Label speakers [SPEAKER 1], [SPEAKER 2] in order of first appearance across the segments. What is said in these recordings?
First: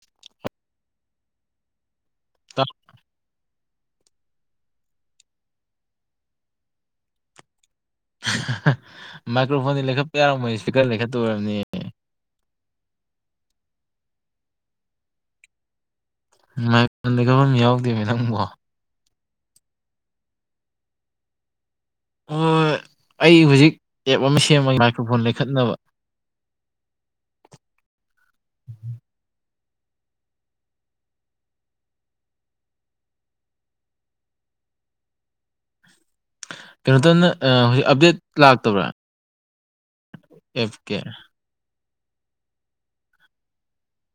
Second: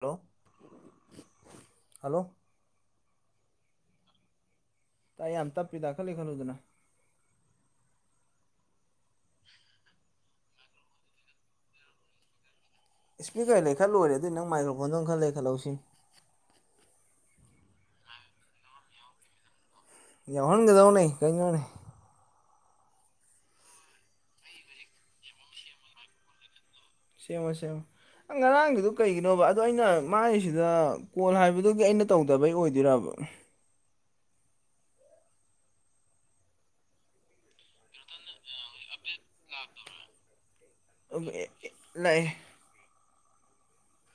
[SPEAKER 1] Hello hello
[SPEAKER 2] ꯇ
[SPEAKER 1] ꯇꯥꯏ ꯌꯥꯝ ꯇꯞꯄꯤꯗ ꯈꯔ ꯂꯩꯈꯠꯂꯨꯗꯅ
[SPEAKER 2] ꯃꯥꯏꯀ꯭ꯔꯣꯐꯣꯟꯗꯤ ꯂꯩꯈꯠꯄ ꯌꯥꯔꯝꯃꯣꯏꯌꯦ ꯏꯁꯄꯤꯀꯔ ꯂꯩꯈꯠꯇꯣꯏ ꯑꯣꯏꯔꯝꯅꯤ
[SPEAKER 1] ꯏꯁꯄꯤꯀꯔ ꯂꯩꯈꯠ ꯂꯣꯏꯔꯦ ꯑꯗꯨꯏ ꯅꯪ ꯃꯥꯏꯀ꯭ꯔꯣꯐꯣꯟꯗꯣ ꯑꯃꯨꯛ ꯈꯔ ꯂꯩꯈꯠꯂꯣ ꯁꯤ
[SPEAKER 2] ꯃꯥꯏꯛꯗ ꯂꯩꯈꯠꯐꯝ ꯌꯥꯎꯗꯦꯃꯤ ꯅꯪꯕꯣ
[SPEAKER 1] ꯌꯥꯎꯍꯟꯒꯗꯧꯅꯦ ꯀꯩꯅꯣꯅꯦ
[SPEAKER 2] ꯍꯣꯏ ꯍꯣꯏ ꯑꯩ ꯍꯧꯖꯤꯛ ꯑꯦꯞ ꯑꯃ ꯁꯦꯝꯃꯒꯦ ꯃꯥꯏꯀ꯭ꯔꯣꯐꯣꯟ ꯂꯩꯈꯠꯅꯕ
[SPEAKER 1] ꯁꯦꯝꯃꯨ ꯁꯦꯝꯃꯨ ꯉꯔꯥꯡꯒꯤꯗꯨ ꯀꯩꯒꯤꯅꯣꯕ ꯑꯗꯣ ꯑꯩꯅ ꯃꯥꯒꯤꯁꯤꯗ ꯀꯣꯜ ꯍꯥꯏꯕꯗꯨꯒꯤ ꯑꯩꯅ ꯇꯧꯗꯕꯩ ꯑꯣꯏꯗꯣꯏꯔꯕ
[SPEAKER 2] ꯀꯩꯅꯣꯇꯅ ꯍꯧꯖꯤꯛ ꯑꯞꯗꯦꯠ ꯂꯥꯛꯇꯕ꯭ꯔꯥ
[SPEAKER 1] [unintelligible]
[SPEAKER 2] ꯑꯦꯐ ꯀꯦ
[SPEAKER 1] ꯂꯥꯛꯏ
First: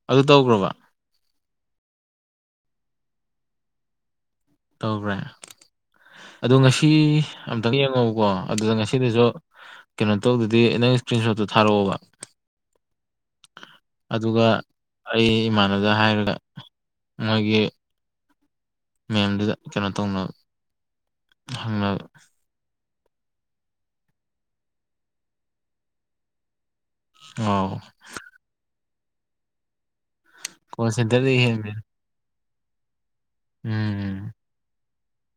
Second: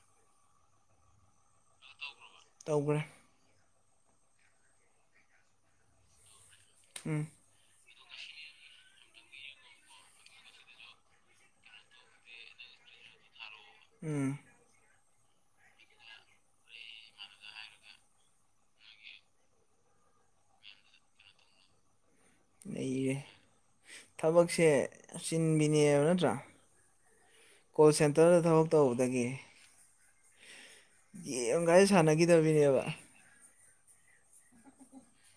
[SPEAKER 2] ꯑꯗꯨ ꯇꯧꯒ꯭ꯔꯕ
[SPEAKER 1] ꯇꯧꯈ꯭ꯔꯕ ꯇꯧꯒ꯭ꯔꯦ
[SPEAKER 2] ꯇꯧꯒ꯭ꯔꯦ ꯑꯗꯣ ꯉꯁꯤ
[SPEAKER 1] ꯎꯝ
[SPEAKER 2] ꯑꯝꯇꯪ ꯌꯦꯡꯉꯛꯎꯀꯣ ꯑꯗꯨꯗ ꯉꯁꯤꯗꯁꯨ ꯀꯩꯅꯣ ꯇꯧꯗꯗꯤ ꯅꯪ ꯏꯁꯀ꯭ꯔꯤꯟ ꯁꯣꯠꯇꯣ ꯊꯥꯔꯛꯑꯣꯕ
[SPEAKER 1] [unintelligible] ꯊꯔꯛꯑꯣꯕ
[SPEAKER 2] ꯑꯗꯨꯒ ꯑꯩ ꯏꯃꯥꯟꯅꯕꯗ ꯍꯥꯏꯔꯒ
[SPEAKER 1] [unintelligible]
[SPEAKER 2] ꯃꯣꯏꯒꯤ ꯃꯦꯝꯗꯨꯗ ꯀꯩꯅꯣ ꯇꯧꯅꯕ ꯍꯪꯅꯕ
[SPEAKER 1] ꯅꯩꯔꯦꯍꯦ ꯊꯕꯛꯁꯦ ꯆꯤꯟꯕꯤꯅꯦꯕ ꯅꯠꯇ꯭ꯔꯥ
[SPEAKER 2] ꯑꯧ
[SPEAKER 1] ꯀꯣꯜ ꯁꯦꯟꯇꯔꯗ ꯊꯕꯛ ꯇꯧꯕꯗꯒꯤ
[SPEAKER 2] ꯀꯣꯜ ꯁꯦꯟꯇꯔꯗꯒꯤ
[SPEAKER 1] ꯒꯦꯝꯒꯥꯏꯁꯦ ꯁꯥꯟꯅꯈꯤꯗꯕꯤꯅꯦꯕ
[SPEAKER 2] ꯎꯝ ꯎꯝ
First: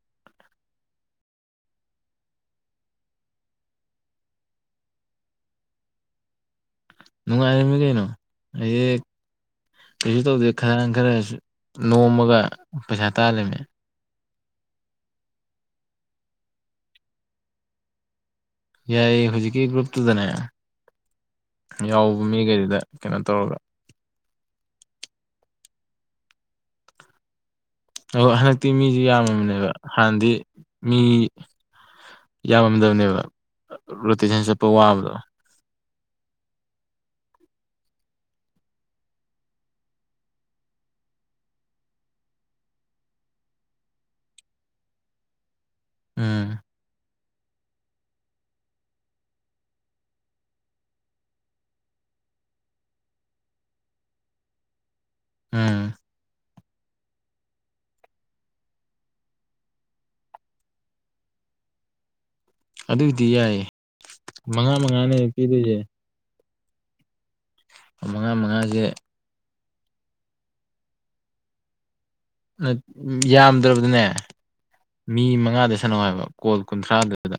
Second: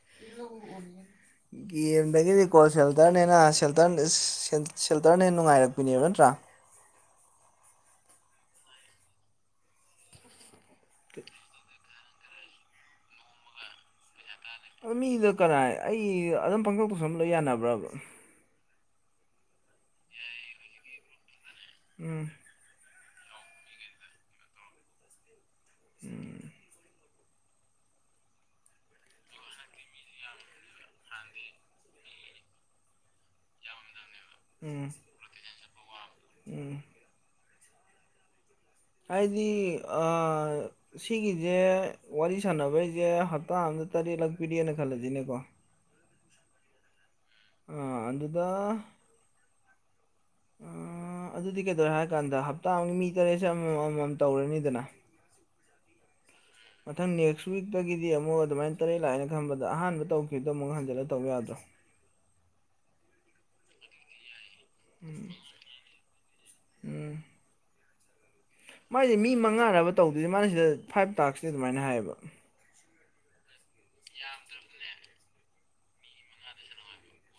[SPEAKER 1] [unintelligible] ꯌꯦꯝꯗꯒꯤꯗꯤ ꯀꯣꯜ ꯁꯦꯜꯇꯔꯅꯦꯅ ꯁꯦꯜꯇꯔ ꯁꯦꯜ ꯁꯦꯜꯇꯔꯅ ꯅꯨꯡꯉꯥꯏꯔꯛꯄꯤꯅꯦꯕ ꯅꯠꯇ꯭ꯔꯥ
[SPEAKER 2] ꯅꯨꯡꯉꯥꯏꯔꯝꯃꯤ ꯀꯩꯅꯣ ꯑꯗꯒꯤ ꯀꯩꯁꯨ ꯇꯧꯗꯦ ꯈꯔ ꯈꯔꯁꯨ ꯅꯣꯝꯃꯒ ꯄꯩꯁꯥ ꯇꯥꯜꯂꯤꯃꯦ
[SPEAKER 1] ꯑꯥ ꯃꯤꯗ ꯀꯅꯥꯏ ꯑꯩ ꯑꯗꯨꯝ ꯄꯪꯇꯧ ꯇꯧꯁꯟ ꯂꯣꯏ ꯌꯥꯅꯕ꯭ꯔꯥꯕ
[SPEAKER 2] ꯌꯥꯏꯌꯦ ꯍꯧꯖꯤꯛꯀꯤ ꯒ꯭ꯔꯨꯞꯇꯨꯗꯅꯦ ꯌꯥꯎꯕ
[SPEAKER 1] ꯎꯝ
[SPEAKER 2] ꯃꯤꯒꯩꯗꯨꯗ ꯀꯩꯅꯣ ꯇꯧꯔꯒ
[SPEAKER 1] ꯎꯝ
[SPEAKER 2] ꯑꯣ ꯍꯟꯗꯛꯇꯤ ꯃꯤꯖꯨ ꯌꯥꯝꯃꯕꯅꯦꯕ ꯍꯥꯟꯅꯗꯤ ꯃꯤ ꯌꯥꯝꯃꯝꯗꯕꯅꯦꯕ ꯔꯣꯇꯦꯁꯟ ꯆꯠꯄ
[SPEAKER 1] ꯎꯝ
[SPEAKER 2] ꯋꯥꯕꯗꯣ
[SPEAKER 1] ꯎꯝ ꯍꯥꯏꯗꯤ ꯑꯥ ꯁꯤꯒꯤꯖꯦ ꯋꯥꯔꯤ ꯁꯥꯟꯅꯕꯩꯖꯦ ꯍꯞꯇꯥ ꯑꯝꯗ ꯇꯔꯦꯠ ꯂꯥꯛꯄꯤꯔꯛꯑꯦꯅ ꯈꯜꯂꯖꯤꯅꯦꯀꯣ
[SPEAKER 2] ꯎꯝ
[SPEAKER 1] ꯑꯥ ꯑꯗꯨꯗ ꯑꯥ ꯑꯗꯨꯗꯤ ꯀꯩꯗꯧꯔꯦ ꯍꯥꯏꯔ ꯀꯥꯟꯗ ꯍꯞꯇꯥ ꯑꯝꯒꯤ ꯃꯤ ꯇꯔꯦꯠꯁꯦ ꯑꯃꯃꯝ ꯑꯃꯃꯝ ꯇꯧꯔꯅꯤꯗꯅ
[SPEAKER 2] ꯎꯝ
[SPEAKER 1] ꯃꯊꯪ ꯅꯦꯛꯁ ꯋꯤꯛꯇꯒꯤꯗꯤ ꯑꯃꯨꯛ ꯑꯗꯨꯃꯥꯏꯅ ꯇꯔꯦꯠ ꯂꯥꯛꯑꯦꯅ ꯈꯟꯕꯗ ꯑꯍꯥꯟꯕ ꯇꯧꯈꯤꯕꯗꯣ ꯑꯃꯨꯛ ꯍꯟꯖꯤꯜꯂꯒ ꯇꯧ ꯌꯥꯗ꯭ꯔꯣ?
[SPEAKER 2] ꯑꯗꯨꯒꯤꯗꯤ ꯌꯥꯏꯌꯦ ꯃꯉꯥ ꯃꯉꯥꯅꯦꯕ ꯄꯤꯗꯣꯏꯁꯦ
[SPEAKER 1] ꯎꯝ
[SPEAKER 2] ꯃꯉꯥ ꯃꯉꯥꯁꯦ
[SPEAKER 1] ꯃꯥꯏ ꯃꯤ ꯃꯉꯥꯔꯕ ꯇꯧꯗꯣꯏꯁꯦ ꯃꯥꯅꯤꯁꯤꯗ ꯐꯥꯏꯚ ꯇꯥꯛꯁꯅꯤ ꯑꯗꯨꯃꯥꯏꯅ ꯍꯥꯏꯌꯦꯕ
[SPEAKER 2] ꯅꯠ ꯌꯥꯝꯗ꯭ꯔꯕꯗꯅꯦ ꯃꯤ ꯃꯉꯥꯗ ꯁꯥꯟꯅꯧ ꯍꯥꯏꯕ ꯀꯣꯜ ꯀꯨꯟꯊ꯭ꯔꯥꯗꯨꯗ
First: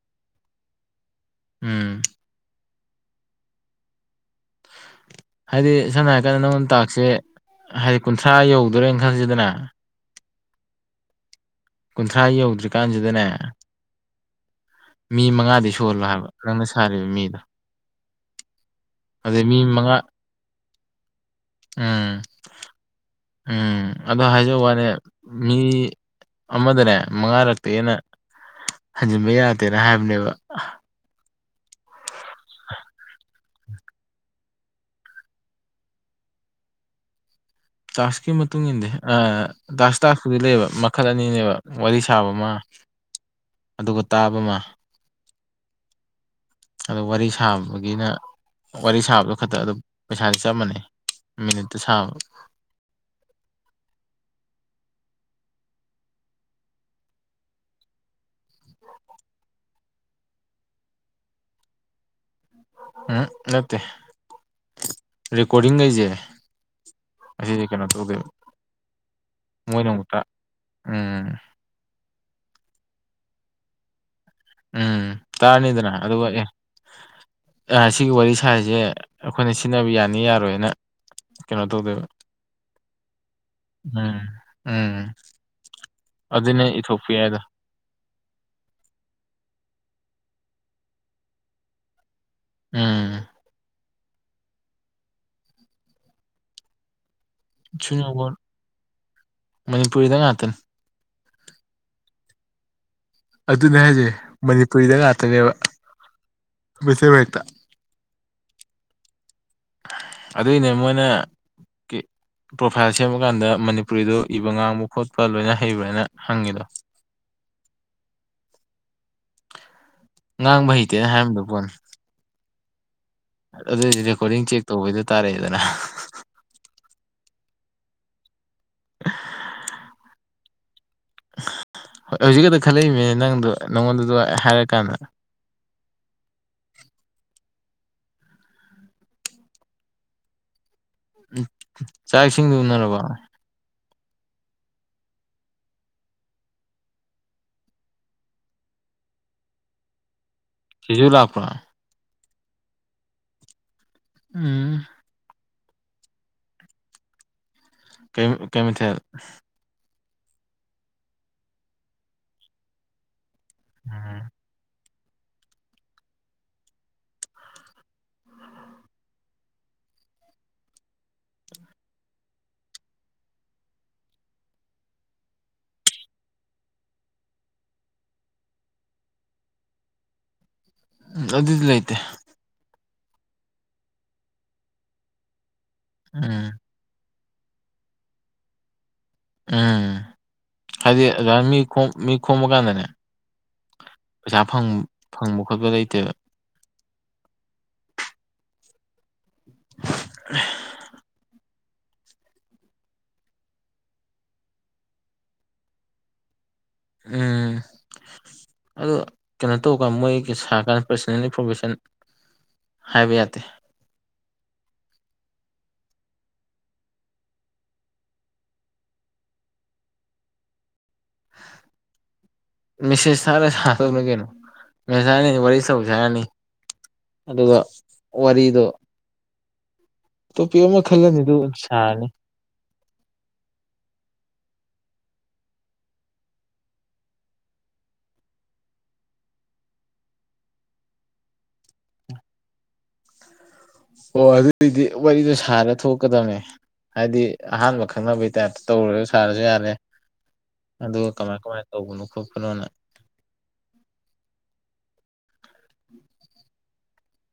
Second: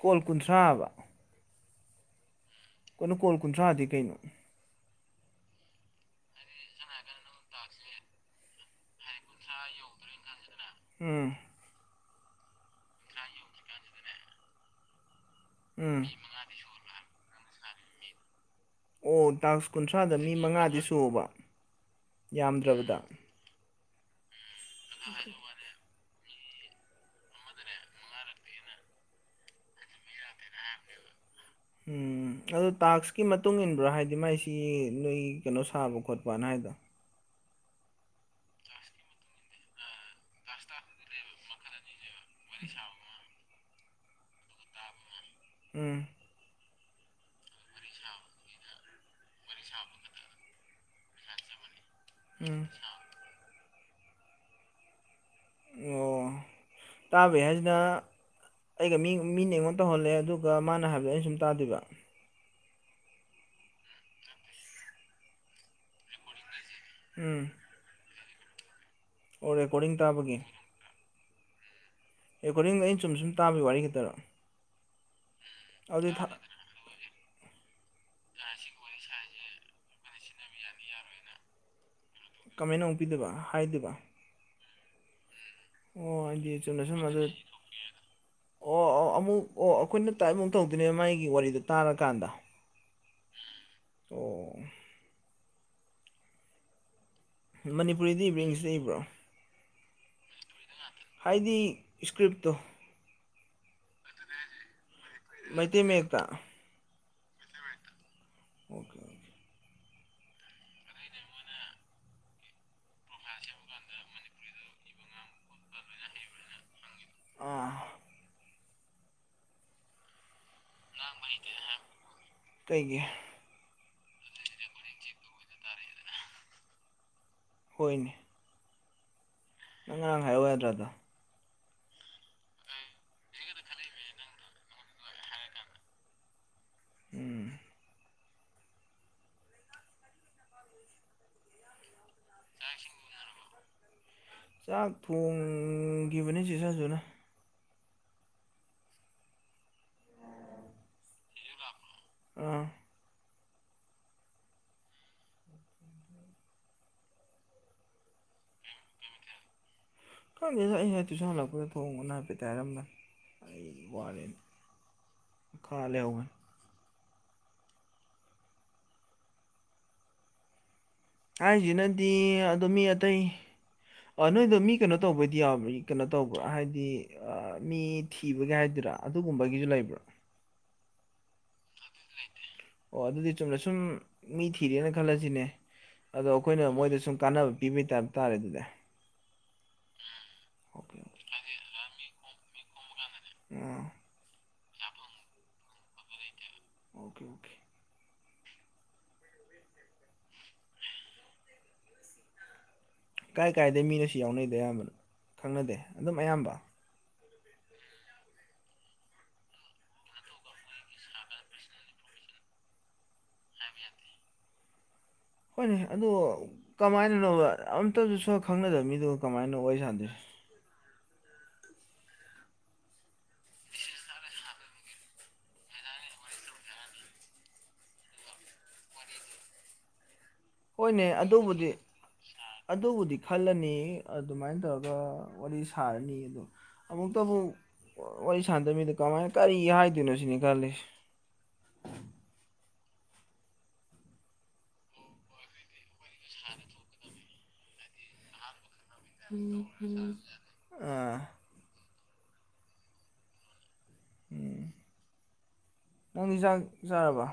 [SPEAKER 1] ꯀꯣꯜ ꯀꯨꯟꯊ꯭ꯔꯥ ꯑꯕ
[SPEAKER 2] ꯎꯝ
[SPEAKER 1] ꯀꯩꯅꯣ ꯀꯣꯜ ꯀꯨꯟꯊ꯭ꯔꯥꯗꯤ ꯀꯩꯅꯣ?
[SPEAKER 2] ꯍꯥꯏꯗꯤ ꯁꯝꯅ ꯍꯥꯏꯔꯀꯥꯟꯗ ꯅꯉꯣꯟꯗ ꯇꯥꯛꯁꯦ ꯍꯥꯏꯗꯤ ꯀꯨꯟꯊ꯭ꯔꯥ ꯌꯧꯗꯣꯔꯦꯅ ꯈꯜꯂꯁꯤꯗꯅ
[SPEAKER 1] ꯎꯝ
[SPEAKER 2] ꯀꯨꯟꯊ꯭ꯔꯥ ꯌꯧꯗ꯭ꯔꯤꯀꯥꯟꯁꯤꯗꯅꯦ ꯃꯤ ꯃꯉꯥꯗꯤ ꯁꯨꯍꯜꯂꯣ
[SPEAKER 1] ꯎꯝ
[SPEAKER 2] ꯍꯥꯏꯕ ꯅꯪꯅ ꯁꯥꯔꯤꯕ ꯃꯤꯗꯣ
[SPEAKER 1] ꯑꯣ
[SPEAKER 2] ꯑꯗꯩ ꯃꯤ
[SPEAKER 1] ꯇꯥꯛꯁ
[SPEAKER 2] ꯃꯉꯥ
[SPEAKER 1] ꯀꯨꯟꯊ꯭ꯔꯥꯗ ꯃꯤ ꯃꯉꯥꯗꯤ ꯁꯨꯑꯣꯕ
[SPEAKER 2] ꯎꯝ ꯎꯝ ꯑꯗ ꯍꯥꯏꯖꯋꯥꯅꯦ ꯃꯤ ꯑꯃꯗꯅꯦ ꯃꯉꯥꯔꯛꯇꯩ ꯍꯦꯟꯅ ꯍꯟꯖꯤꯟꯕ ꯌꯥꯗꯦꯅ ꯍꯥꯏꯕꯅꯦꯕ꯫
[SPEAKER 1] ꯎꯝ ꯑꯗꯣ ꯇꯥꯛꯁꯀꯤ ꯃꯇꯨꯡ ꯏꯟꯕ꯭ꯔ ꯍꯥꯏꯗꯤ ꯃꯥꯏꯁꯤꯒꯤ ꯅꯣꯏꯒꯤ ꯀꯩꯅꯣ ꯁꯥꯕ ꯈꯣꯠꯄꯅ ꯍꯥꯏꯗꯣ?
[SPEAKER 2] ꯇꯥꯛꯁꯀꯤ ꯃꯇꯨꯡ ꯏꯟꯗꯦ ꯑ ꯇꯥꯛꯁ ꯇꯥꯛꯁꯄꯨꯗꯤ ꯂꯩꯌꯦꯕ ꯃꯈꯜ ꯑꯅꯤꯅꯦꯕ ꯋꯥꯔꯤ ꯁꯥꯕ ꯃ ꯑꯗꯨꯒ ꯇꯥꯕ ꯃ
[SPEAKER 1] ꯎꯝ
[SPEAKER 2] ꯑꯗꯨ ꯋꯥꯔꯤ ꯁꯥꯕꯒꯤꯅ ꯋꯥꯔꯤ ꯁꯥꯕꯗꯣ ꯈꯇ ꯑꯗꯨꯝ ꯄꯩꯁꯥꯗꯤ ꯆꯞ ꯃꯥꯟꯅꯩ꯫ ꯃꯤꯅꯠꯇ ꯁꯥꯕ
[SPEAKER 1] ꯎꯝ ꯑꯣ ꯇꯥꯕꯩ ꯍꯥꯏꯖꯤꯅ ꯑꯩꯒ ꯃꯤ ꯃꯤꯅ ꯑꯩꯉꯣꯟꯗ ꯇꯧꯍꯜꯂꯦ ꯑꯗꯨꯒ ꯃꯥꯅ ꯍꯥꯏꯕꯗꯣ ꯑꯩꯅ ꯁꯨꯝ ꯇꯥꯗꯣꯏꯕ
[SPEAKER 2] ꯎꯝ ꯅꯠꯇꯦ ꯔꯦꯀꯣꯔꯗꯤꯡꯒꯩꯖꯦ
[SPEAKER 1] ꯎꯝ
[SPEAKER 2] ꯑꯖꯤꯗꯤ ꯀꯩꯅꯣ ꯇꯧꯗꯦꯕ
[SPEAKER 1] ꯑꯣ
[SPEAKER 2] ꯃꯣꯏꯅ
[SPEAKER 1] ꯔꯦꯀꯣꯔꯗꯤꯡ
[SPEAKER 2] ꯑꯃꯨꯛꯇ
[SPEAKER 1] ꯇꯥꯕꯒꯤ
[SPEAKER 2] ꯎꯝ
[SPEAKER 1] ꯔꯦꯀꯣꯔꯗꯤꯡꯗ ꯑꯩꯅ ꯆꯨꯝꯅ ꯁꯨꯝ ꯇꯥꯕꯩ ꯋꯥꯔꯤ ꯈꯇꯔꯣ
[SPEAKER 2] ꯎꯝ ꯇꯥꯔꯅꯤꯗꯅ ꯑꯗꯨꯒ ꯑꯦ ꯑꯥ ꯁꯤꯒꯤ ꯋꯥꯔꯤ ꯁꯥꯔꯤꯖꯦ ꯑꯈꯣꯏꯅ ꯁꯤꯟꯅꯕ ꯌꯥꯅꯤ ꯌꯥꯔꯣꯏꯅ ꯀꯩꯅꯣ ꯇꯧꯗꯣꯏꯕ
[SPEAKER 1] ꯀꯃꯦꯟ ꯑꯃꯨꯛ ꯄꯤꯗꯣꯏꯕ ꯍꯥꯏꯗꯣꯏꯕ
[SPEAKER 2] ꯎꯝ ꯎꯝ
[SPEAKER 1] ꯑꯣ ꯑꯩꯗꯤ
[SPEAKER 2] ꯑꯗꯨꯅ
[SPEAKER 1] ꯆꯨꯝꯅ ꯁꯨꯝ
[SPEAKER 2] ꯏꯊꯣꯛꯄ
[SPEAKER 1] ꯑꯗꯨ
[SPEAKER 2] ꯌꯥꯏꯗꯣ
[SPEAKER 1] ꯑꯣ ꯑꯣ ꯑꯃꯨꯛ ꯑꯣ ꯑꯈꯣꯏꯅ ꯇꯥꯏꯞ ꯑꯃꯨꯛ ꯇꯧꯗꯣꯏꯅꯦ ꯃꯥꯏꯒꯤ ꯋꯥꯔꯤꯗꯣ ꯇꯥꯔꯀꯥꯟꯗ
[SPEAKER 2] ꯎꯝ
[SPEAKER 1] ꯑꯣ ꯃꯅꯤꯄꯨꯔꯤꯗꯤ
[SPEAKER 2] ꯁꯨꯅꯣꯕ
[SPEAKER 1] ꯏꯕ꯭ꯔ ꯏꯪꯂꯤꯁꯇ ꯏꯕ꯭ꯔꯣ
[SPEAKER 2] ꯃꯅꯤꯄꯨꯔꯤꯗ ꯉꯥꯇꯅꯤ
[SPEAKER 1] ꯍꯥꯏꯗꯤ ꯁꯀ꯭ꯔꯤꯞꯇꯣ
[SPEAKER 2] ꯑꯗꯨꯅꯦ ꯍꯥꯏꯖꯦ ꯃꯅꯤꯄꯨꯔꯤꯗ ꯉꯥꯇꯅꯦꯕ
[SPEAKER 1] ꯃꯩꯇꯩ ꯃꯌꯦꯛꯇ
[SPEAKER 2] ꯃꯩꯇꯩ ꯃꯌꯦꯛꯇ
[SPEAKER 1] ꯑꯣꯀꯦ ꯑꯣꯀꯦ
[SPEAKER 2] ꯑꯗꯨꯏꯅꯦ ꯃꯣꯏꯅ ꯀꯤ ꯄ꯭ꯔꯣꯐꯥꯏꯜ ꯁꯦꯝꯕꯀꯥꯟꯗ ꯃꯅꯤꯄꯨꯔꯤꯗꯣ ꯏꯕ ꯉꯥꯡꯕ ꯈꯣꯠꯄ ꯂꯣꯏꯅ ꯍꯩꯕ꯭ꯔꯅ ꯍꯪꯉꯤꯗꯣ
[SPEAKER 1] ꯑꯥ
[SPEAKER 2] ꯉꯥꯡꯕ ꯍꯩꯇꯦꯅ ꯍꯥꯏꯔꯝꯗꯧ ꯄꯣꯠꯅꯤ
[SPEAKER 1] ꯀꯩꯒꯤ
[SPEAKER 2] ꯑꯗꯨ ꯑꯣꯏꯗꯤ ꯔꯦꯀꯣꯔꯗꯤꯡ ꯆꯦꯛ ꯇꯧꯕꯩꯗ ꯇꯥꯔꯑꯦꯗꯅꯥ
[SPEAKER 1] ꯍꯣꯏꯅꯦ ꯅꯪ ꯉꯔꯥꯡ ꯍꯥꯏꯔꯛꯎ ꯌꯥꯗ꯭ꯔ ꯑꯗꯣ
[SPEAKER 2] ꯍꯧꯖꯤꯛ ꯈꯇ ꯈꯜꯂꯛꯏꯝꯃꯤꯅꯦ ꯅꯪꯗꯣ ꯅꯪꯉꯣꯟꯗꯗꯣ ꯍꯥꯏꯔ ꯀꯥꯟꯗ
[SPEAKER 1] ꯎꯝ
[SPEAKER 2] ꯎꯝ ꯆꯥꯛ ꯏꯁꯤꯡ ꯎꯅꯔꯕꯣ
[SPEAKER 1] ꯆꯥꯛ ꯊꯣꯡꯒꯤꯕꯅꯤ ꯆꯦ ꯁꯟꯖꯨꯅ
[SPEAKER 2] ꯆꯦꯖꯨ ꯂꯥꯛꯄ꯭ꯔꯣ
[SPEAKER 1] ꯑꯥ
[SPEAKER 2] ꯎꯝ ꯀꯦꯝ ꯀꯩ ꯃꯊꯦꯜ
[SPEAKER 1] ꯈꯪꯗꯦꯗ ꯑꯩ ꯉꯁꯥꯏ ꯇꯨꯏꯁꯟ ꯍꯜꯂꯛꯄꯗ ꯊꯣꯡꯉꯣꯅ ꯍꯥꯏꯐꯦꯠꯇꯤ ꯍꯥꯏꯔꯝꯕꯅꯦ ꯑꯩ ꯋꯥꯔꯦꯅ ꯃꯈꯥ ꯂꯩꯍꯧꯕꯅꯤ ꯍꯥꯏꯖꯤꯅꯗꯤ ꯑꯗꯣ ꯃꯤ ꯑꯇꯩ ꯑꯥ ꯅꯣꯏꯗꯣ ꯃꯤ ꯀꯩꯅꯣ ꯇꯧꯕꯩꯗꯤ ꯌꯧꯕ꯭ꯔ ꯀꯩꯅꯣ ꯇꯧꯕ꯭ꯔ ꯍꯥꯏꯗꯤ ꯑꯥ ꯃꯤ ꯊꯤꯕꯒꯤ ꯍꯥꯏꯗꯣꯏꯔ ꯑꯗꯨꯒꯨꯝꯕꯒꯤꯖꯨ ꯂꯩꯕ꯭ꯔ
[SPEAKER 2] ꯎꯝ ꯑꯗꯨꯗꯤ ꯂꯩꯇꯦ
[SPEAKER 1] ꯂꯩꯇꯦ ꯑꯣ ꯑꯗꯨꯗꯤ ꯆꯨꯝꯅ ꯁꯨꯝ ꯃꯤ ꯊꯤꯔꯦꯅ ꯈꯜꯂꯖꯤꯅꯦ ꯑꯗꯣ
[SPEAKER 2] ꯎꯝ
[SPEAKER 1] ꯑꯈꯣꯏꯅ ꯃꯣꯏꯗ ꯁꯨꯝ ꯀꯥꯟꯅꯕ ꯄꯤꯕꯩ ꯇꯥꯏꯞ ꯇꯥꯔꯦ ꯑꯗꯨꯗꯤ
[SPEAKER 2] ꯎꯝ
[SPEAKER 1] ꯑꯣꯀꯦ
[SPEAKER 2] ꯍꯥꯏꯗꯤ
[SPEAKER 1] ꯑꯣꯀꯦ
[SPEAKER 2] ꯑꯗꯨꯃꯥꯏ ꯃꯤ ꯈꯣꯝ ꯃꯤ ꯈꯣꯝꯃꯀꯥꯟꯗꯅꯦ
[SPEAKER 1] ꯉꯣ
[SPEAKER 2] ꯄꯩꯁꯥ ꯐꯪ ꯐꯪꯕ ꯈꯣꯠꯄ ꯂꯩꯇꯦꯕ
[SPEAKER 1] ꯑꯣꯀꯦ ꯑꯣꯀꯦ
[SPEAKER 2] [unintelligible]
[SPEAKER 1] ꯀꯥꯏ ꯀꯥꯏꯗꯩ ꯃꯤꯅꯣꯁꯤ ꯌꯥꯎꯅꯩꯗꯣ ꯑꯌꯥꯝꯕ ꯈꯪꯅꯗꯦ ꯑꯗꯨꯝ ꯑꯌꯥꯝꯕ
[SPEAKER 2] ꯎꯝ ꯑꯗꯣ ꯀꯩꯅꯣ ꯇꯧꯀꯥꯟ ꯃꯣꯏꯒꯤ ꯁꯥꯀꯥꯟ ꯄ꯭ꯔꯁꯅꯦꯜ ꯏꯟꯐꯣꯔꯃꯦꯁꯟ ꯍꯥꯏꯕ ꯌꯥꯇꯦ
[SPEAKER 1] ꯂꯥꯏꯕ ꯌꯥꯗꯦ ꯍꯣꯏꯅꯦ ꯑꯗꯣ ꯀꯃꯥꯏꯅꯅꯣꯕ ꯑꯝꯇꯖꯨ ꯁꯛ ꯈꯪꯅꯗꯕ ꯃꯤꯗꯨꯒ ꯀꯃꯥꯏꯅ ꯋꯥꯔꯤ ꯁꯥꯟꯗꯣꯏꯖꯦ [inaudible]
[SPEAKER 2] ꯃꯦꯁꯦꯁ ꯊꯥꯔ ꯁꯥꯗꯧꯅꯦ ꯀꯩꯅꯣ ꯉꯁꯥꯏꯅ ꯑꯦꯋꯥꯔꯤꯁꯇꯧꯖꯦ ꯍꯥꯏꯔꯅꯤ ꯑꯗꯨꯒ ꯋꯥꯔꯤꯗꯣ ꯇꯣꯄꯤꯛ ꯑꯃ
[SPEAKER 1] ꯍꯣꯏꯅꯦ
[SPEAKER 2] ꯈꯜꯂꯅꯤ ꯑꯗꯨꯒ
[SPEAKER 1] ꯑꯗꯨꯕꯨꯗꯤ
[SPEAKER 2] ꯁꯥꯔꯅꯤ
[SPEAKER 1] ꯑꯗꯨꯕꯨꯗꯤ ꯈꯜꯂꯅꯤ ꯑꯗꯨꯃꯥꯏꯟ ꯇꯧꯔꯒ ꯋꯥꯔꯤ ꯁꯥꯔꯅꯤ ꯑꯗꯨ ꯑꯃꯨꯛꯇꯕꯨ ꯋꯥꯔꯤ ꯁꯥꯟꯗ ꯃꯤꯗ ꯀꯃꯥꯏꯟ ꯀꯔꯤ ꯍꯥꯏꯗꯣꯏꯅꯦ ꯁꯤꯅꯤ ꯈꯜꯂꯤꯖꯦ
[SPEAKER 2] ꯑꯣ ꯑꯗꯨꯏꯗꯤ ꯋꯥꯔꯤꯗꯣ ꯁꯥꯔ ꯊꯣꯛꯀꯗꯝꯅꯦ ꯍꯥꯏꯗꯤ ꯑꯍꯥꯟꯕ ꯈꯪꯅꯕꯩ ꯇꯥꯏꯞꯇ ꯇꯧꯔꯨꯔ ꯁꯥꯔꯖꯨ ꯌꯥꯔꯦ ꯑꯗꯨꯒ
[SPEAKER 1] ꯑꯥ
[SPEAKER 2] ꯀꯃꯥꯏ ꯀꯃꯥꯏ ꯇꯧꯕꯅꯣ ꯈꯣꯠꯄꯅꯣꯅ
[SPEAKER 1] ꯎꯝ ꯅꯪꯗꯤ ꯖꯥꯛ ꯖꯥꯔꯕꯣ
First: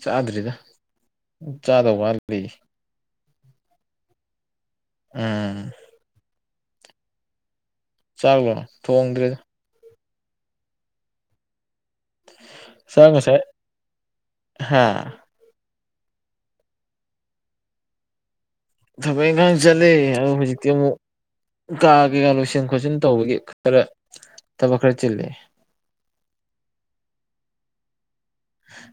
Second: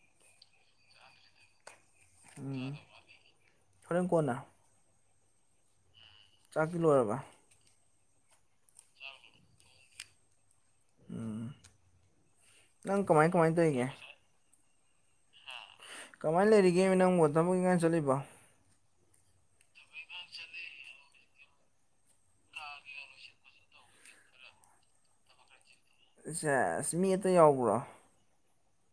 [SPEAKER 2] ꯆꯥꯗ꯭ꯔꯤꯗ ꯆꯥꯗꯧ ꯋꯥꯠꯂꯤ
[SPEAKER 1] ꯎꯝ ꯍꯣꯔꯦꯟ ꯀꯣꯟꯅ
[SPEAKER 2] ꯑꯥ
[SPEAKER 1] ꯆꯥꯛꯇꯤ ꯂꯣꯏꯔꯕ
[SPEAKER 2] ꯆꯥꯛꯂꯣ ꯊꯣꯡꯗ꯭ꯔꯤꯗ
[SPEAKER 1] ꯎꯝ ꯅꯪ
[SPEAKER 2] ꯆꯥꯛ
[SPEAKER 1] ꯀꯃꯥꯏ
[SPEAKER 2] ꯉꯁꯥꯏ ꯍꯥ
[SPEAKER 1] ꯍꯥ ꯀꯃꯥꯏ ꯂꯩꯔꯤꯒꯦꯃꯤ ꯅꯪꯕꯨ ꯊꯕꯛ ꯏꯪꯒꯥꯡ ꯆꯠꯂꯤꯕꯣ
[SPEAKER 2] ꯊꯕꯛ ꯏꯪꯒꯥꯡ ꯆꯠꯂꯤ ꯑꯗꯣ ꯍꯨꯖꯤꯛꯇꯤ ꯑꯃꯨꯛ ꯀꯥ ꯀꯩꯀꯥ ꯂꯣꯏꯁꯟ ꯈꯣꯠꯆꯤꯟ ꯇꯧꯕꯒꯤ ꯈꯔ ꯊꯕꯛ ꯈꯔ ꯆꯤꯜꯂꯤ
[SPEAKER 1] ꯁꯦꯁ ꯃꯤ ꯑꯇꯩ ꯌꯥꯎꯕ꯭ꯔꯣ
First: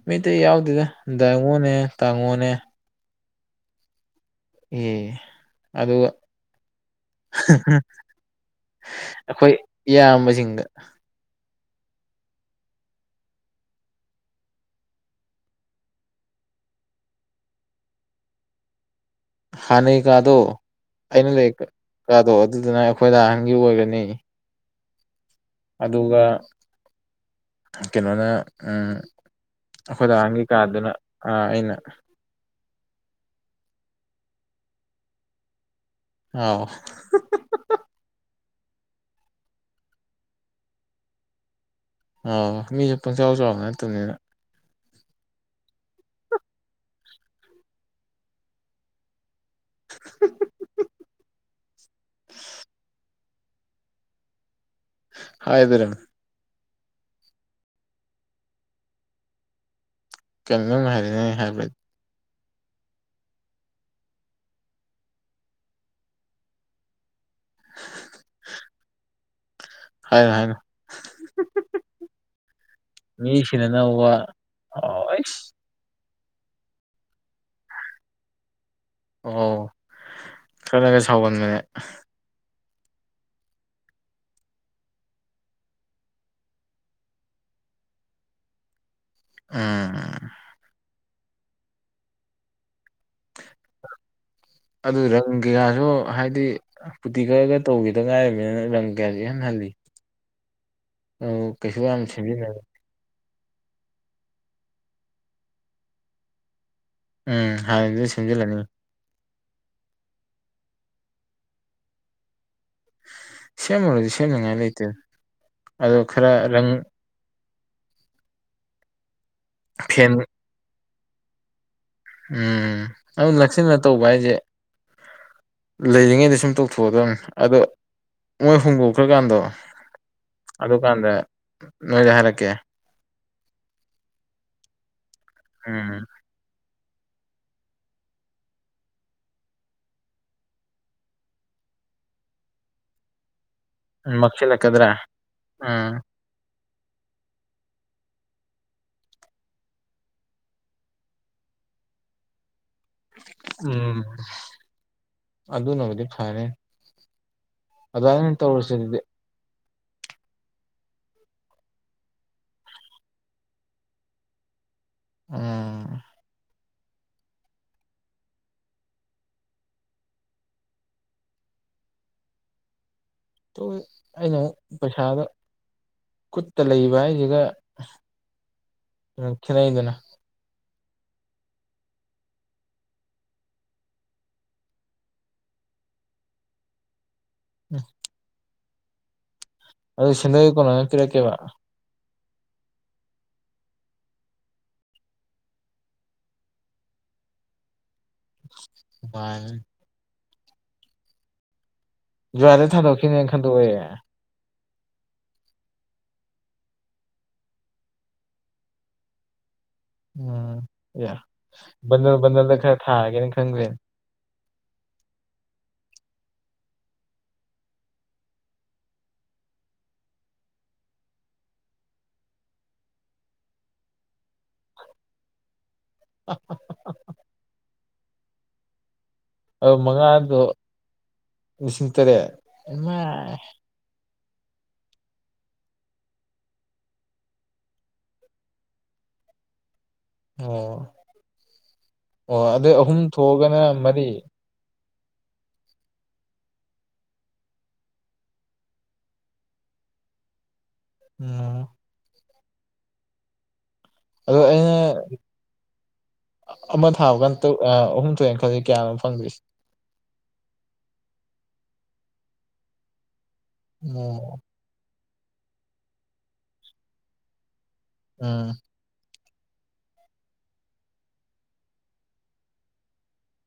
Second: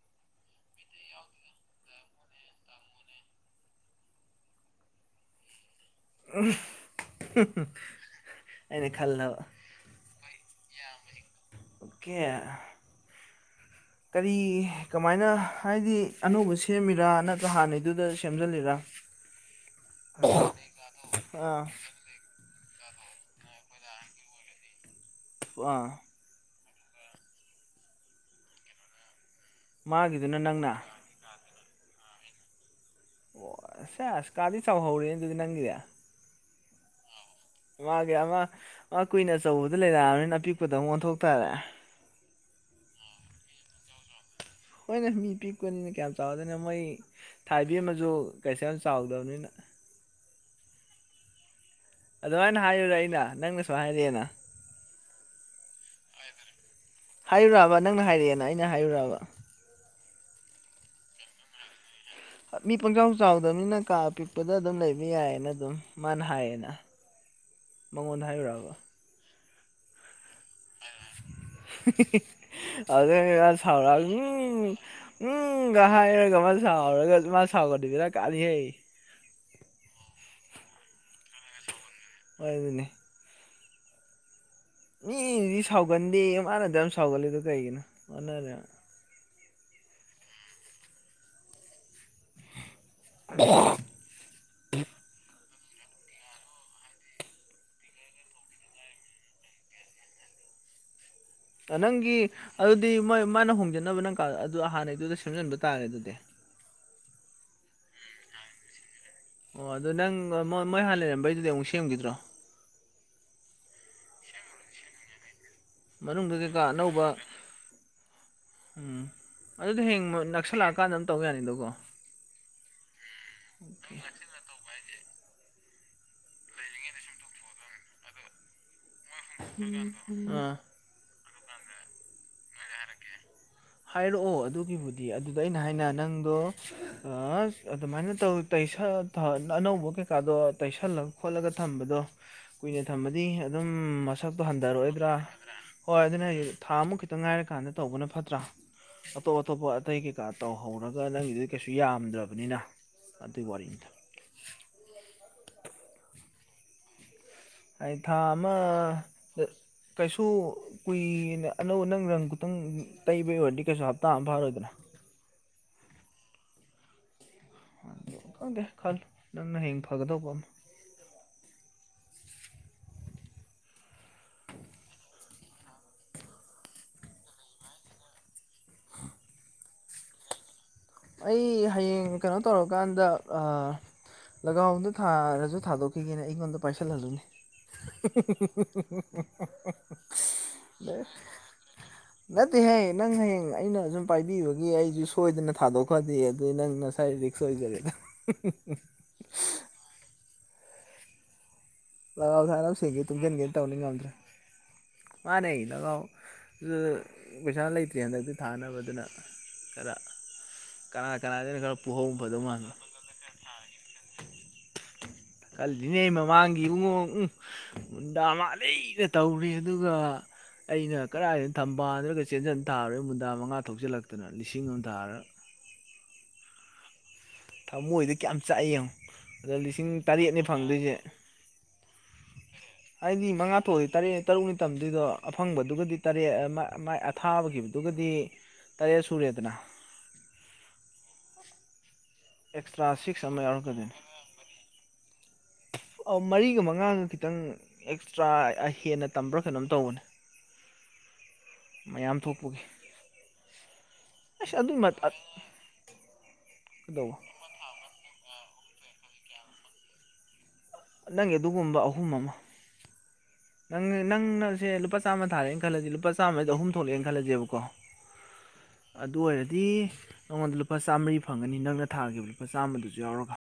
[SPEAKER 2] ꯃꯤ ꯑꯇꯩ ꯌꯥꯎꯗꯦꯗ ꯗꯥꯏꯉꯣꯅꯦ ꯇꯥꯉꯣꯅꯦ ꯑꯦ ꯑꯗꯨꯒ
[SPEAKER 1] ꯑꯝ [unintelligible]
[SPEAKER 2] ꯑꯈꯣꯏ ꯏꯌꯥꯝꯕꯁꯤꯡꯗ
[SPEAKER 1] ꯑꯣꯀꯦ ꯀꯔꯤ ꯀꯃꯥꯏꯅ ꯍꯥꯏꯗꯤ ꯑꯅꯧꯕ ꯁꯦꯝꯃꯤꯔꯥ ꯅꯠꯇ꯭ꯔ ꯍꯥꯟꯅꯩꯗꯨꯗ ꯁꯦꯝꯖꯜꯂꯤꯔꯥ
[SPEAKER 2] ꯍꯥꯟꯅꯩ ꯀꯥꯗꯣ ꯑꯩꯅ ꯂꯩ
[SPEAKER 1] ꯑꯥ
[SPEAKER 2] ꯀꯥꯗꯣ ꯑꯗꯨꯗꯨꯅ ꯑꯩꯈꯣꯏ ꯗꯥꯍꯟꯒꯤ ꯑꯣꯏꯒ꯭ꯔꯅꯤ
[SPEAKER 1] ꯑꯥ
[SPEAKER 2] ꯑꯗꯨꯒ ꯀꯩꯅꯣꯅ ꯑꯝ ꯑꯈꯣꯏ
[SPEAKER 1] ꯃꯥꯒꯤꯗꯨꯅ
[SPEAKER 2] ꯗꯥꯍꯟꯒꯤ
[SPEAKER 1] ꯅꯪꯅ
[SPEAKER 2] ꯀꯥꯗꯨꯅ ꯑꯥ ꯑꯩꯅ
[SPEAKER 1] ꯑꯣ ꯁꯦꯁ ꯀꯥꯗꯤ ꯆꯥꯎꯍꯧꯔꯦꯅꯦ ꯗꯨꯗꯤ ꯅꯪꯒꯤꯖꯦ
[SPEAKER 2] ꯑꯥꯎ [unintelligible]
[SPEAKER 1] ꯃꯥꯒꯤ ꯑꯃ ꯃꯥ ꯀꯨꯏꯟ ꯑꯆꯧꯕꯗ ꯂꯩꯔꯛꯑꯝꯅꯤꯅ ꯑꯄꯤꯛꯄꯗ ꯑꯃꯨꯛ ꯑꯣꯟꯊꯣꯛ ꯇꯥꯔꯦ
[SPEAKER 2] ꯑ ꯃꯤꯖꯨ ꯄꯪꯆꯥꯎ ꯆꯥꯎꯕ ꯅꯠꯇꯝꯅꯤꯅ
[SPEAKER 1] ꯍꯣꯏꯒ ꯃꯤ ꯄꯤꯛꯄꯅꯤꯅ ꯀꯌꯥꯝ ꯆꯥꯎꯗꯣꯏꯅꯣ ꯃꯣꯏ ꯊꯥꯏꯕꯦꯝꯃꯁꯨ ꯀꯩꯁꯨ ꯌꯥꯝ ꯆꯥꯎꯗꯕꯅꯤꯅ
[SPEAKER 2] [unintelligible]
[SPEAKER 1] ꯑꯗꯨꯃꯥꯏꯅ ꯍꯥꯏꯌꯨꯔꯦ ꯑꯩꯅ ꯅꯪꯅ ꯁꯨꯃꯥꯏꯅ ꯍꯥꯏꯔꯛꯑꯦꯅ
[SPEAKER 2] [unintelligible]
[SPEAKER 1] ꯍꯥꯏꯔꯌꯨꯔꯕ ꯅꯪꯅ ꯍꯥꯏꯔꯛꯑꯦꯅ ꯑꯩꯅ ꯍꯥꯏꯌꯨꯔꯕ
[SPEAKER 2] ꯀꯩꯅꯣ ꯅꯪ ꯍꯥꯏꯔꯦꯛꯅ ꯅꯪ ꯍꯥꯏꯕꯗꯤ
[SPEAKER 1] ꯃꯤ ꯄꯪꯆꯥꯎ ꯆꯥꯎꯗꯕꯅꯤꯅ ꯀꯥ ꯑꯄꯤꯛꯄꯗ ꯑꯗꯨꯝ ꯂꯩꯕ ꯌꯥꯏꯌꯦꯅ ꯑꯗꯨꯝ ꯃꯥꯅ ꯍꯥꯏꯌꯦꯅ ꯃꯉꯣꯟꯗ ꯍꯥꯏꯌꯨꯔꯕ
[SPEAKER 2] ꯍꯥꯏꯅꯣ ꯍꯥꯏꯅꯣ
[SPEAKER 1] [unintelligible] ꯑꯗꯨꯗ
[SPEAKER 2] ꯃꯤ
[SPEAKER 1] ꯃꯥ ꯁꯥꯎꯔꯛ
[SPEAKER 2] ꯁꯤꯅꯅꯕ
[SPEAKER 1] ꯎꯝ
[SPEAKER 2] ꯑꯣ
[SPEAKER 1] ꯎꯝ
[SPEAKER 2] ꯑꯩꯁ
[SPEAKER 1] ꯎꯝꯒ ꯍꯥꯏꯔꯒ ꯃꯥ ꯁꯥꯎꯔꯒ ꯃꯥ ꯁꯥꯎꯒꯗꯤ ꯕꯦꯔꯥ ꯀꯥꯅꯤꯍꯦ
[SPEAKER 2] ꯑꯣ ꯈꯔꯒ ꯁꯥꯎꯒꯟꯕꯅꯦ
[SPEAKER 1] ꯍꯣꯏ ꯑꯗꯨꯅꯦ ꯃꯤꯒꯤꯗꯨꯗꯤ ꯁꯥꯎꯒꯟꯗꯦꯌꯦ ꯃꯥꯥꯅ ꯑꯗꯨꯛ ꯌꯥꯝ ꯁꯥꯎꯒꯜꯂꯤꯗꯣ ꯀꯩꯒꯤꯅꯣ ꯑꯣꯟꯅꯔꯦ
[SPEAKER 2] ꯎꯝ
[SPEAKER 1] [unintelligible]
[SPEAKER 2] ꯑꯗꯨꯒꯤ ꯔꯪꯒꯤꯔꯁꯨ ꯍꯥꯏꯗꯤ ꯄꯨꯇꯤ ꯀꯛꯑꯒ ꯇꯧꯒꯤꯗ ꯉꯥꯏꯔꯤꯕꯅꯤꯅ ꯔꯪ ꯀꯌꯥꯁꯨ ꯏꯍꯟ ꯍꯜꯂꯤ
[SPEAKER 1] [inaudible]
[SPEAKER 2] ꯑꯗꯨ ꯀꯩꯁꯨ ꯌꯥꯝ
[SPEAKER 1] ꯅꯪꯒꯤ
[SPEAKER 2] ꯁꯦꯝꯖꯤꯟꯅ
[SPEAKER 1] ꯑꯗꯨꯗꯤ ꯃꯣꯏ ꯃꯥꯅ ꯍꯣꯡꯖꯟꯅꯕ ꯅꯪ ꯀꯥ ꯑꯗꯨ ꯍꯥꯟꯅꯩꯗꯨꯗ ꯁꯦꯝꯖꯤꯟꯕ ꯇꯥꯔꯦ ꯑꯗꯨꯗꯤ
[SPEAKER 2] ꯎꯝ ꯍꯥꯟꯅꯩꯗꯨꯗ ꯁꯦꯝꯖꯤꯜꯂꯅꯤ
[SPEAKER 1] ꯑꯣ ꯑꯗꯣ ꯅꯪ ꯃꯣꯏ ꯍꯥꯟꯅ ꯂꯩꯔꯝꯕꯩꯗꯨꯗꯤ ꯑꯃꯨꯛ ꯁꯦꯝꯒꯤꯗ꯭ꯔꯣ
[SPEAKER 2] ꯁꯦꯝꯃꯔꯣꯏꯗ ꯁꯦꯝꯅꯤꯡꯉꯥꯏ ꯂꯩꯇꯦꯗ ꯑꯗꯣ ꯈꯔ
[SPEAKER 1] ꯃꯅꯨꯡꯗ ꯀꯩꯀꯥ
[SPEAKER 2] ꯔꯪ
[SPEAKER 1] ꯑꯅꯧꯕ ꯎꯝ ꯑꯗꯨꯗꯣ ꯍꯌꯦꯡ
[SPEAKER 2] ꯐꯦꯟ
[SPEAKER 1] ꯑꯃꯨꯛ ꯅꯛꯁꯜꯂꯛꯑꯀꯥꯟꯗ ꯑꯗꯨꯝ ꯇꯧ ꯌꯥꯅꯤꯗꯀꯣ
[SPEAKER 2] ꯎꯝ ꯑꯗꯨ ꯅꯛꯁꯤꯜꯂꯒ ꯇꯧꯕ ꯍꯥꯏꯁꯦ ꯂꯩꯔꯤꯉꯩꯗ ꯁꯨꯝ ꯇꯧꯊꯣꯛꯑꯗꯕꯅꯤ ꯑꯗꯣ ꯃꯣꯏ ꯍꯣꯡꯗꯣꯛꯈ꯭ꯔꯀꯥꯟꯗꯣ
[SPEAKER 1] ꯑꯥ
[SPEAKER 2] ꯑꯗꯨꯀꯥꯟꯗ ꯅꯣꯏꯗ ꯍꯥꯏꯔꯛꯀꯦ
[SPEAKER 1] ꯍꯥꯏꯔꯛꯑꯣ ꯑꯗꯨꯒꯤꯕꯨꯗꯤ ꯑꯗꯨꯗ ꯑꯩꯅ ꯍꯥꯏꯅ
[SPEAKER 2] ꯎꯝ
[SPEAKER 1] ꯅꯪꯗꯣ ꯑꯥꯁ ꯑꯗꯨꯃꯥꯏꯅ ꯇꯧ ꯇꯩꯁꯜꯂ ꯊꯝ ꯑꯅꯧꯕ ꯀꯩꯀꯥꯗꯣ ꯇꯩꯁꯜꯂ ꯈꯣꯠꯂꯒ ꯊꯝꯕꯗꯣ ꯀꯨꯏꯅ ꯊꯝꯃꯗꯤ ꯑꯗꯨꯝ ꯃꯁꯛꯇꯣ
[SPEAKER 2] ꯃꯛꯁꯤꯜꯂꯛꯀꯗ꯭ꯔꯥ
[SPEAKER 1] ꯍꯟꯊꯔꯛꯑꯣꯏꯗ꯭ꯔꯥ
[SPEAKER 2] ꯎꯝ
[SPEAKER 1] ꯍꯣꯏ ꯑꯗꯨꯅꯦ ꯍꯥꯏꯖꯦ ꯊꯥ ꯑꯃꯨꯛ ꯈꯤꯇꯪ ꯉꯥꯏꯔꯀꯥꯟꯗ ꯇꯧꯕꯅ ꯐꯠꯇ꯭ꯔꯥ ꯑꯇꯣꯞ ꯑꯇꯣꯞꯄ ꯑꯇꯩ ꯀꯩꯀꯥ ꯇꯧꯍꯧꯔꯒ ꯅꯪꯒꯤꯗꯨꯗꯤ ꯀꯩꯁꯨ ꯌꯥꯝꯗ꯭ꯔꯕꯅꯤꯅ ꯑꯗꯨꯒꯤ ꯋꯥꯔꯤꯅꯤꯗ
[SPEAKER 2] ꯎꯝ ꯑꯗꯨꯅꯕꯨꯗꯤ ꯐꯔꯦ
[SPEAKER 1] ꯍꯥꯏ ꯊꯥ ꯑꯃꯗ ꯀꯩꯁꯨ ꯀꯨꯏꯅ ꯑꯅꯧꯕ ꯅꯪ ꯔꯪ ꯈꯇꯪ ꯇꯩꯕꯩ ꯑꯣꯏꯔꯗꯤ ꯀꯩꯁꯨ ꯍꯞꯇꯥ ꯑꯃ ꯐꯥꯔꯣꯏꯗꯅ
[SPEAKER 2] ꯎꯝ
[SPEAKER 1] ꯈꯪꯗꯦ ꯈꯜꯂꯨ ꯅꯪꯅ ꯍꯌꯦꯡ ꯐꯒꯗꯧꯕ ꯑꯃ
[SPEAKER 2] ꯇꯧꯕꯕꯨꯗꯤ ꯑꯩꯅ ꯑꯃꯨꯛ ꯄꯩꯁꯥꯗ ꯈꯨꯨꯠꯇ ꯂꯩꯕ ꯍꯥꯏꯁꯤꯒ ꯈꯦꯠꯅꯩꯗꯅ
[SPEAKER 1] ꯑꯩ ꯍꯌꯦꯡ ꯀꯩꯅꯣ ꯇꯧꯔꯀꯥꯟꯗ ꯂꯥꯒꯥꯗ ꯊꯥꯔꯁꯨ ꯊꯥꯗꯣꯛꯈꯤꯒꯦꯅꯦ ꯑꯩꯉꯣꯟꯗ ꯄꯥꯏꯁꯤꯜꯍꯜꯂꯨꯅꯦ ꯍꯤ
[SPEAKER 2] ꯎꯝ ꯑꯗꯨ ꯁꯦꯟꯗꯣꯏ ꯀꯣꯟꯅꯅ
[SPEAKER 1] ꯍꯤ
[SPEAKER 2] ꯄꯤꯔꯛꯀꯦꯕ
[SPEAKER 1] ꯅꯠꯇꯦꯍꯦ ꯅꯪ ꯍꯌꯦꯡ ꯑꯩꯅ ꯁꯨꯝ ꯄꯥꯏꯕꯤꯕꯒꯤ ꯑꯩꯁꯨ ꯁꯣꯏꯗꯅ ꯊꯥꯗꯣꯛ ꯈꯣꯗꯤ ꯑꯗꯨꯗꯤ ꯅꯪ ꯅꯁꯥꯏ ꯔꯤꯛꯁ ꯑꯣꯏꯖꯔꯦꯗ
[SPEAKER 2] [unintelligible]
[SPEAKER 1] ꯂꯒꯥꯎ
[SPEAKER 2] ꯖꯨꯂꯥꯏꯗ
[SPEAKER 1] ꯊꯥꯅꯕ ꯁꯦꯟ ꯈꯤꯇ
[SPEAKER 2] ꯊꯥꯗꯣꯛꯈꯤꯅꯦꯅ
[SPEAKER 1] ꯇꯨꯡꯁꯤꯟꯒꯦ
[SPEAKER 2] ꯈꯟꯗꯣꯛꯑꯦ
[SPEAKER 1] ꯇꯧꯅꯤ ꯉꯝꯗ꯭ꯔꯦ ꯃꯥꯅꯦ ꯂꯒꯥꯎ ꯑꯗꯨ ꯄꯩꯁꯥ ꯂꯩꯇ꯭ꯔꯦ ꯍꯟꯗꯛꯇꯤ ꯊꯥꯅꯕ ꯑꯗꯨꯅ ꯈꯔ
[SPEAKER 2] ꯎꯝ ꯌꯥ
[SPEAKER 1] ꯀꯅꯥ ꯀꯅꯥꯗꯅ ꯈꯔ ꯄꯨꯍꯧ
[SPEAKER 2] ꯕꯟꯗꯜ
[SPEAKER 1] ꯐꯗꯧ
[SPEAKER 2] ꯕꯟꯗꯜꯗ
[SPEAKER 1] ꯃꯥꯟꯕ
[SPEAKER 2] ꯈꯔ ꯊꯥꯔꯒꯦꯅ ꯈꯟꯈ꯭ꯔꯦꯅꯦ
[SPEAKER 1] ꯈꯜꯂꯤꯅꯤꯅꯦ ꯃꯃꯥꯡꯒꯤ ꯏꯕꯨꯡꯉꯣ ꯎꯡ ꯃꯨꯟꯗꯥ ꯃꯥꯜꯂꯤꯗ ꯇꯧꯔꯤ ꯑꯗꯨꯒ ꯑꯩꯅ ꯀꯗꯥꯏꯗ ꯊꯝꯕꯥꯜꯗꯒ ꯆꯦꯟꯖꯟ ꯊꯥꯔꯨꯔꯦ ꯃꯨꯟꯗꯥ ꯃꯉꯥ ꯊꯣꯛꯆꯜꯂꯛꯇꯅ ꯂꯤꯁꯤꯡ ꯑꯃ ꯊꯥꯔꯒ
[SPEAKER 2] ꯍꯥ ꯍꯥ
[SPEAKER 1] ꯊꯃꯣꯏꯗꯤ ꯀꯌꯥꯝ ꯆꯥꯛꯑꯦ ꯌꯦꯡꯉꯣ ꯑꯗ
[SPEAKER 2] ꯑꯗꯣ
[SPEAKER 1] ꯂꯤꯁꯤꯡ ꯇꯔꯦꯠꯅꯤ
[SPEAKER 2] ꯃꯉꯥꯗꯣ
[SPEAKER 1] ꯐꯪꯗꯣꯏꯁꯦ
[SPEAKER 2] ꯂꯤꯁꯤꯡ ꯇꯔꯦꯠ
[SPEAKER 1] ꯍꯥꯏꯗꯤ
[SPEAKER 2] ꯏꯃꯥꯏ
[SPEAKER 1] ꯃꯉꯥ ꯊꯣꯛꯑꯗꯤ ꯇꯔꯦꯠ ꯇꯔꯨꯛꯅꯤ ꯇꯝꯗꯨꯏꯗꯣ ꯑꯐꯪꯕꯗꯨꯒꯗꯤ ꯇꯔꯦꯠ ꯃꯥ ꯃꯥꯏ ꯑꯊꯥꯕꯒꯤꯗꯨꯒꯗꯤ ꯇꯔꯦꯠ ꯁꯨꯔꯦꯗꯅ
[SPEAKER 2] ꯑꯣ ꯑꯣ ꯑꯗꯩ
[SPEAKER 1] ꯑꯦꯛꯁꯇ꯭ꯔꯥ
[SPEAKER 2] ꯑꯍꯨꯝ
[SPEAKER 1] ꯁꯤꯛꯁ ꯑꯃ
[SPEAKER 2] ꯊꯣꯛꯑꯒꯅ
[SPEAKER 1] ꯌꯥꯎꯔꯛꯀꯗꯣꯏꯅꯤ
[SPEAKER 2] ꯃꯔꯤ
[SPEAKER 1] ꯃꯔꯤꯒ ꯃꯉꯥꯒ ꯈꯤꯇꯪ ꯑꯦꯛꯁꯇ꯭ꯔꯥ ꯍꯦꯟꯅ ꯇꯝꯕ꯭ꯔꯥ ꯀꯩꯅꯣꯝ ꯇꯧꯕꯅꯦ
[SPEAKER 2] [unintelligible]
[SPEAKER 1] ꯃꯌꯥꯝ ꯊꯣꯛꯄꯒꯤ
[SPEAKER 2] ꯑꯗꯣ
[SPEAKER 1] ꯑꯁ
[SPEAKER 2] ꯑꯩꯅ
[SPEAKER 1] ꯑꯗꯨꯏ ꯃꯠ ꯑꯠ
[SPEAKER 2] ꯑꯃ
[SPEAKER 1] ꯀꯩꯗꯧꯕ
[SPEAKER 2] ꯊꯥꯕ ꯀꯥꯟ ꯇꯣ ꯑꯥ ꯑꯍꯨꯝ ꯊꯣꯛꯑꯦ ꯈꯜꯂꯗꯤ ꯀꯌꯥꯅꯣ ꯐꯪꯗꯣꯏꯁꯦ?
[SPEAKER 1] ꯅꯪꯒꯤ ꯑꯗꯨꯒꯨꯝꯕ ꯑꯍꯨꯝ ꯑꯃ ꯅꯪ
[SPEAKER 2] ꯑꯣ
[SPEAKER 1] ꯅꯪꯅꯖꯦ ꯂꯨꯄꯥ ꯆꯥꯝꯃ ꯇꯥꯔꯦꯅ ꯈꯜꯂꯗꯤ ꯂꯨꯄꯥ ꯆꯥꯝꯗ ꯑꯍꯨꯝ ꯊꯣꯛꯂꯦ ꯈꯜꯂꯖꯦꯕꯀꯣ
[SPEAKER 2] ꯎꯝ
[SPEAKER 1] ꯑꯗꯨ ꯑꯣꯏꯔꯗꯤ ꯅꯪꯉꯣꯟꯗ ꯂꯨꯄꯥ ꯆꯥꯝꯃꯔꯤ ꯐꯪꯒꯅꯤ ꯅꯪꯅ ꯊꯥꯈꯤꯕ ꯂꯨꯄꯥ ꯆꯥꯝꯃꯗꯨꯁꯨ ꯌꯥꯎꯔꯒ꯫